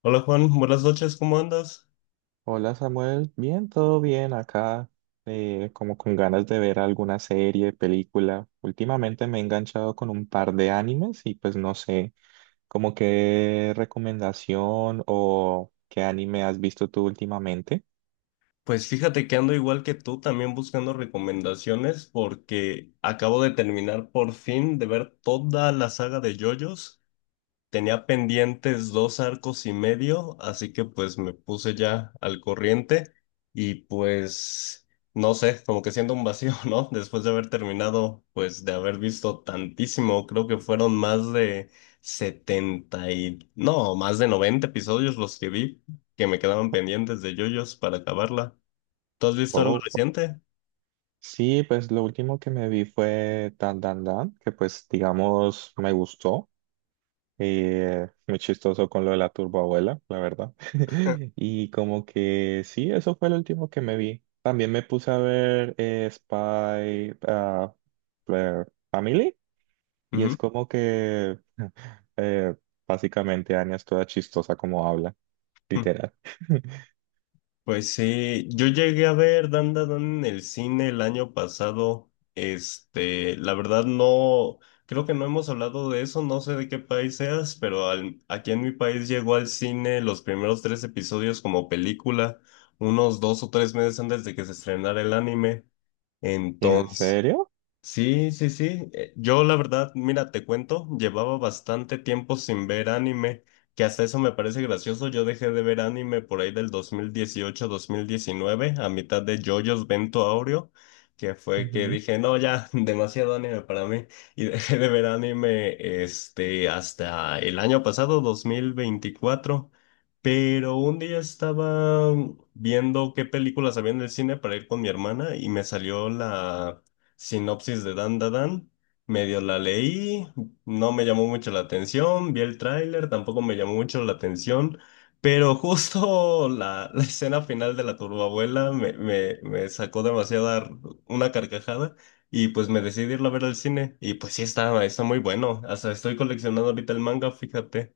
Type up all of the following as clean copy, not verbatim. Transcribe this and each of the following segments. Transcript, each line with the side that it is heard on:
left: Hola Juan, buenas noches, ¿cómo andas?
right: Hola Samuel, bien, todo bien acá, como con ganas de ver alguna serie, película. Últimamente me he enganchado con un par de animes y pues no sé, como qué recomendación o qué anime has visto tú últimamente.
left: Pues fíjate que ando igual que tú, también buscando recomendaciones porque acabo de terminar por fin de ver toda la saga de JoJo's. Tenía pendientes dos arcos y medio, así que pues me puse ya al corriente y pues no sé, como que siento un vacío, ¿no? Después de haber terminado, pues de haber visto tantísimo, creo que fueron más de 70 y no, más de 90 episodios los que vi que me quedaban pendientes de JoJo's para acabarla. ¿Tú has visto algo
right: Oh,
left: reciente?
right: sí, pues lo último que me vi fue Dan Dan Dan, que pues digamos me gustó. Y muy chistoso con lo de la turboabuela, la verdad. Y como que sí, eso fue lo último que me vi. También me puse a ver Spy eh, Family. Y es
left: Ujú.
right: como que eh, básicamente Anya es toda chistosa como habla, literal.
left: Pues sí, yo llegué a ver Dan Dan Dan en el cine el año pasado. Este, la verdad no, creo que no hemos hablado de eso, no sé de qué país seas, pero aquí en mi país llegó al cine los primeros tres episodios como película, unos 2 o 3 meses antes de que se estrenara el anime.
right: ¿En
left: Entonces,
right: serio?
left: sí, sí, sí. Yo la verdad, mira, te cuento, llevaba bastante tiempo sin ver anime, que hasta eso me parece gracioso. Yo dejé de ver anime por ahí del 2018-2019, a mitad de JoJo's Vento Aureo, que fue que dije, no, ya, demasiado anime para mí. Y dejé de ver anime este, hasta el año pasado, 2024. Pero un día estaba viendo qué películas había en el cine para ir con mi hermana y me salió la sinopsis de Dan Da Dan. Medio la leí, no me llamó mucho la atención, vi el tráiler, tampoco me llamó mucho la atención, pero justo la escena final de la turbabuela me sacó una carcajada y pues me decidí irla a ver al cine y pues sí está muy bueno, hasta estoy coleccionando ahorita el manga, fíjate.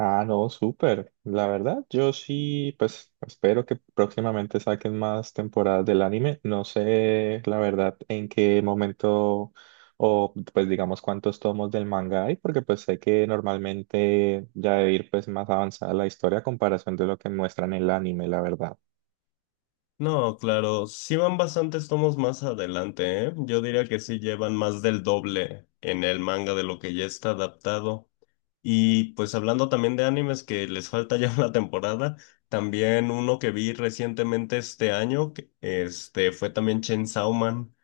right: Ah, no, súper. La verdad, yo sí, pues espero que próximamente saquen más temporadas del anime. No sé, la verdad, en qué momento o pues digamos cuántos tomos del manga hay, porque pues sé que normalmente ya debe ir pues más avanzada la historia a comparación de lo que muestran en el anime, la verdad.
left: No, claro, sí van bastantes tomos más adelante, ¿eh? Yo diría que sí llevan más del doble en el manga de lo que ya está adaptado. Y pues hablando también de animes que les falta ya una temporada, también uno que vi recientemente este año, que, este, fue también Chainsaw Man,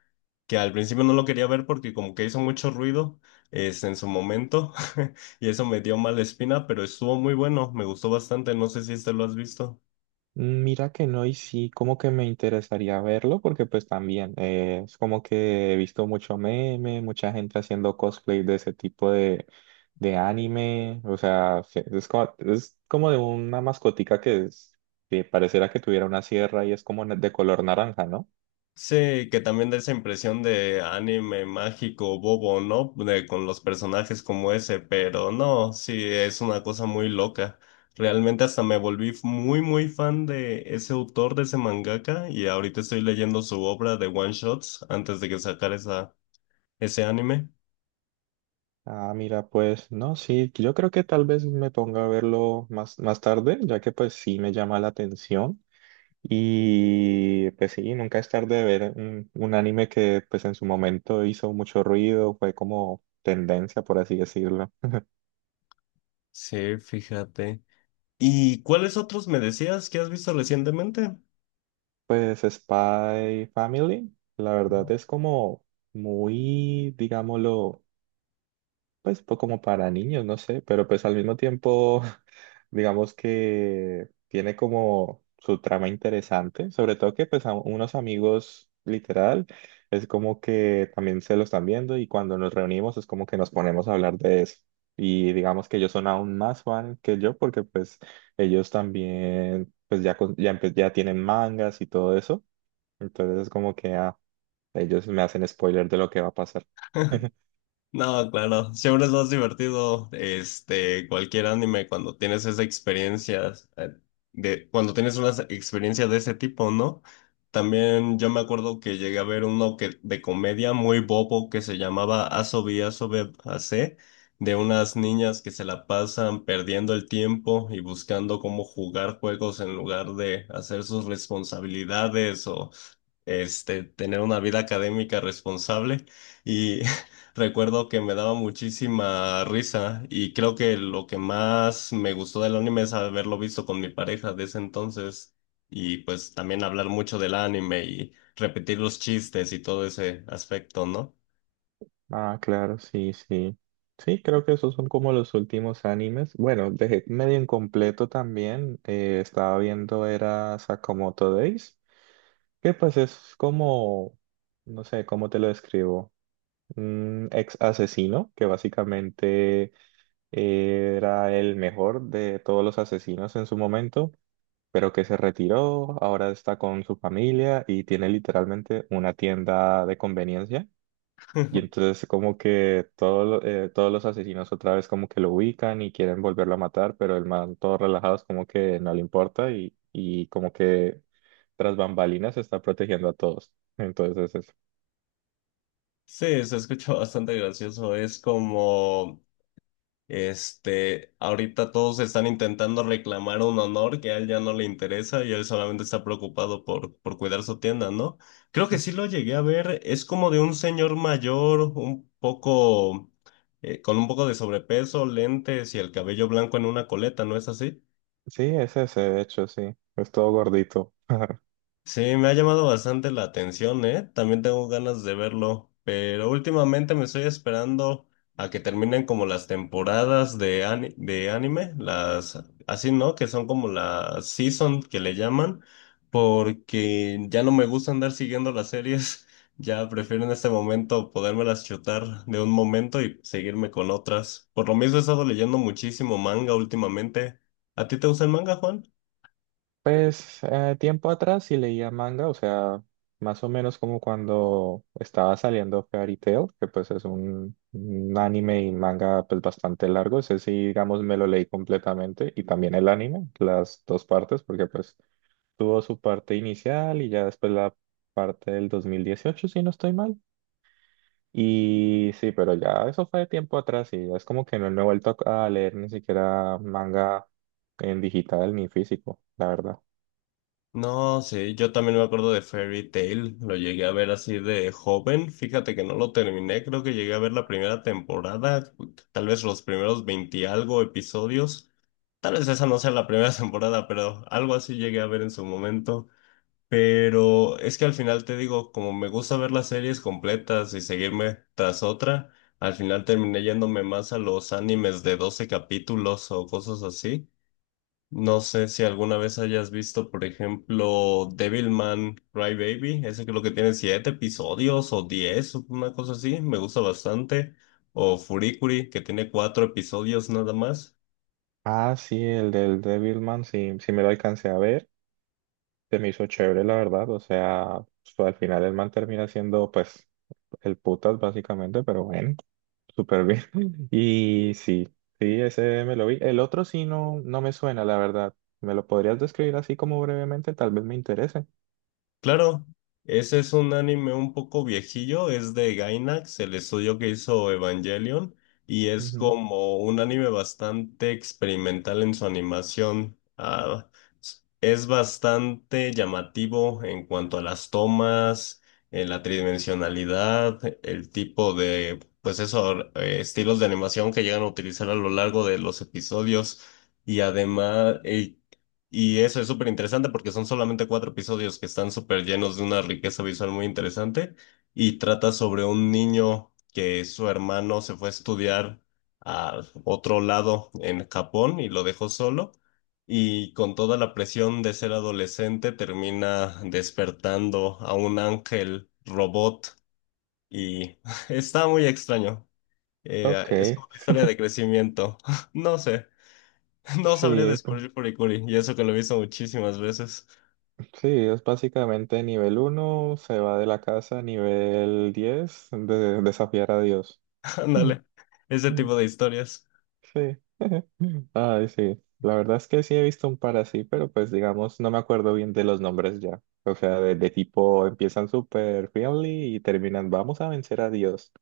left: que al principio no lo quería ver porque como que hizo mucho ruido, es, en su momento, y eso me dio mala espina, pero estuvo muy bueno, me gustó bastante, no sé si este lo has visto.
right: Mira que no, y sí, como que me interesaría verlo, porque pues también es como que he visto mucho meme, mucha gente haciendo cosplay de ese tipo de anime, o sea, es como de una mascotica que, es, que pareciera que tuviera una sierra y es como de color naranja, ¿no?
left: Sí, que también da esa impresión de anime mágico bobo, ¿no? De, con los personajes como ese, pero no, sí, es una cosa muy loca. Realmente hasta me volví muy, muy fan de ese autor, de ese mangaka, y ahorita estoy leyendo su obra de One Shots antes de que sacara esa, ese anime.
right: Ah, mira, pues no, sí, yo creo que tal vez me ponga a verlo más, más tarde, ya que pues sí me llama la atención. Y pues sí, nunca es tarde de ver un anime que pues en su momento hizo mucho ruido, fue como tendencia, por así decirlo.
left: Sí, fíjate. ¿Y cuáles otros me decías que has visto recientemente?
right: Pues Spy Family, la verdad es como muy, digámoslo, pues como para niños, no sé, pero pues al mismo tiempo, digamos que tiene como su trama interesante, sobre todo que pues a unos amigos literal es como que también se lo están viendo y cuando nos reunimos es como que nos ponemos a hablar de eso. Y digamos que ellos son aún más fan que yo porque pues ellos también pues ya, ya, ya tienen mangas y todo eso, entonces es como que ah, ellos me hacen spoiler de lo que va a pasar.
left: No, claro, siempre es más divertido, este, cualquier anime cuando tienes esa experiencia, de, cuando tienes una experiencia de ese tipo, ¿no? También yo me acuerdo que llegué a ver uno que, de comedia muy bobo que se llamaba Asobi Asobe Ase, de unas niñas que se la pasan perdiendo el tiempo y buscando cómo jugar juegos en lugar de hacer sus responsabilidades o este, tener una vida académica responsable y recuerdo que me daba muchísima risa y creo que lo que más me gustó del anime es haberlo visto con mi pareja de ese entonces y pues también hablar mucho del anime y repetir los chistes y todo ese aspecto, ¿no?
right: Ah, claro, sí, sí. Sí, creo que esos son como los últimos animes. Bueno, dejé medio incompleto también. Estaba viendo era Sakamoto Days, que pues es como, no sé, ¿cómo te lo describo? Un ex asesino que básicamente era el mejor de todos los asesinos en su momento, pero que se retiró, ahora está con su familia y tiene literalmente una tienda de conveniencia. Y entonces como que todo, todos los asesinos otra vez como que lo ubican y quieren volverlo a matar, pero el man todo relajado es como que no le importa y como que tras bambalinas está protegiendo a todos. Entonces es, eso.
left: Sí, se escucha bastante gracioso. Es como este, ahorita todos están intentando reclamar un honor que a él ya no le interesa y él solamente está preocupado por cuidar su tienda, ¿no? Creo que sí lo llegué a ver, es como de un señor mayor, un poco, con un poco de sobrepeso, lentes y el cabello blanco en una coleta, ¿no es así?
right: Sí, es ese de hecho, sí, es todo gordito.
left: Sí, me ha llamado bastante la atención, ¿eh? También tengo ganas de verlo, pero últimamente me estoy esperando a que terminen como las temporadas de anime, las así, ¿no? Que son como la season que le llaman, porque ya no me gusta andar siguiendo las series, ya prefiero en este momento podérmelas chutar de un momento y seguirme con otras. Por lo mismo he estado leyendo muchísimo manga últimamente. ¿A ti te gusta el manga, Juan?
right: Pues tiempo atrás sí leía manga, o sea, más o menos como cuando estaba saliendo Fairy Tail, que pues es un anime y manga pues bastante largo, ese sí, digamos, me lo leí completamente y también el anime, las dos partes, porque pues tuvo su parte inicial y ya después la parte del 2018 si no estoy mal. Y sí, pero ya eso fue de tiempo atrás y ya es como que no me he vuelto a leer ni siquiera manga en digital ni físico, la verdad.
left: No, sí, yo también me acuerdo de Fairy Tail, lo llegué a ver así de joven, fíjate que no lo terminé, creo que llegué a ver la primera temporada, tal vez los primeros 20 y algo episodios, tal vez esa no sea la primera temporada, pero algo así llegué a ver en su momento, pero es que al final te digo, como me gusta ver las series completas y seguirme tras otra, al final terminé yéndome más a los animes de 12 capítulos o cosas así. No sé si alguna vez hayas visto, por ejemplo, Devilman Crybaby, ese creo que tiene siete episodios o 10, o una cosa así, me gusta bastante. O Furikuri, que tiene cuatro episodios nada más.
right: Ah, sí, el del Devilman, sí, sí me lo alcancé a ver, se me hizo chévere, la verdad, o sea, al final el man termina siendo, pues, el putas básicamente, pero bueno, súper bien. Y sí, sí, ese me lo vi. El otro sí no, no me suena, la verdad. ¿Me lo podrías describir así como brevemente? Tal vez me interese.
left: Claro, ese es un anime un poco viejillo, es de Gainax, el estudio que hizo Evangelion, y es
right: Ujú.
left: como un anime bastante experimental en su animación. Ah, es bastante llamativo en cuanto a las tomas, la tridimensionalidad, el tipo de, pues eso, estilos de animación que llegan a utilizar a lo largo de los episodios, y además, y eso es súper interesante porque son solamente cuatro episodios que están súper llenos de una riqueza visual muy interesante y trata sobre un niño que su hermano se fue a estudiar a otro lado en Japón y lo dejó solo y con toda la presión de ser adolescente termina despertando a un ángel robot y está muy extraño.
right: Ok,
left: Es como una historia de crecimiento. No sé. No sabría
right: sí,
left: descubrir Furikuri, y eso que lo he visto muchísimas veces.
right: sí, es básicamente nivel uno se va de la casa, nivel 10 de, desafiar a Dios.
left: Ándale, ese tipo de historias.
right: Sí. Ay, sí. La verdad es que sí he visto un par así, pero pues digamos, no me acuerdo bien de los nombres ya. O sea, de tipo empiezan super friendly y terminan, vamos a vencer a Dios.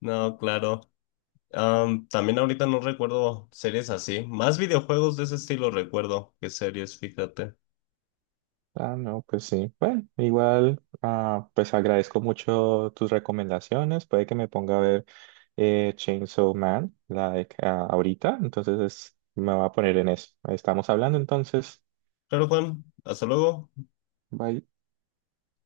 left: No, claro. Am, también ahorita no recuerdo series así. Más videojuegos de ese estilo recuerdo que series, fíjate.
right: Ah, no, pues sí. Bueno, igual, ah, pues agradezco mucho tus recomendaciones. Puede que me ponga a ver Chainsaw Man, la de, ah, ahorita. Me va a poner en eso. Estamos hablando entonces.
left: Claro, Juan, hasta luego.
right: Bye.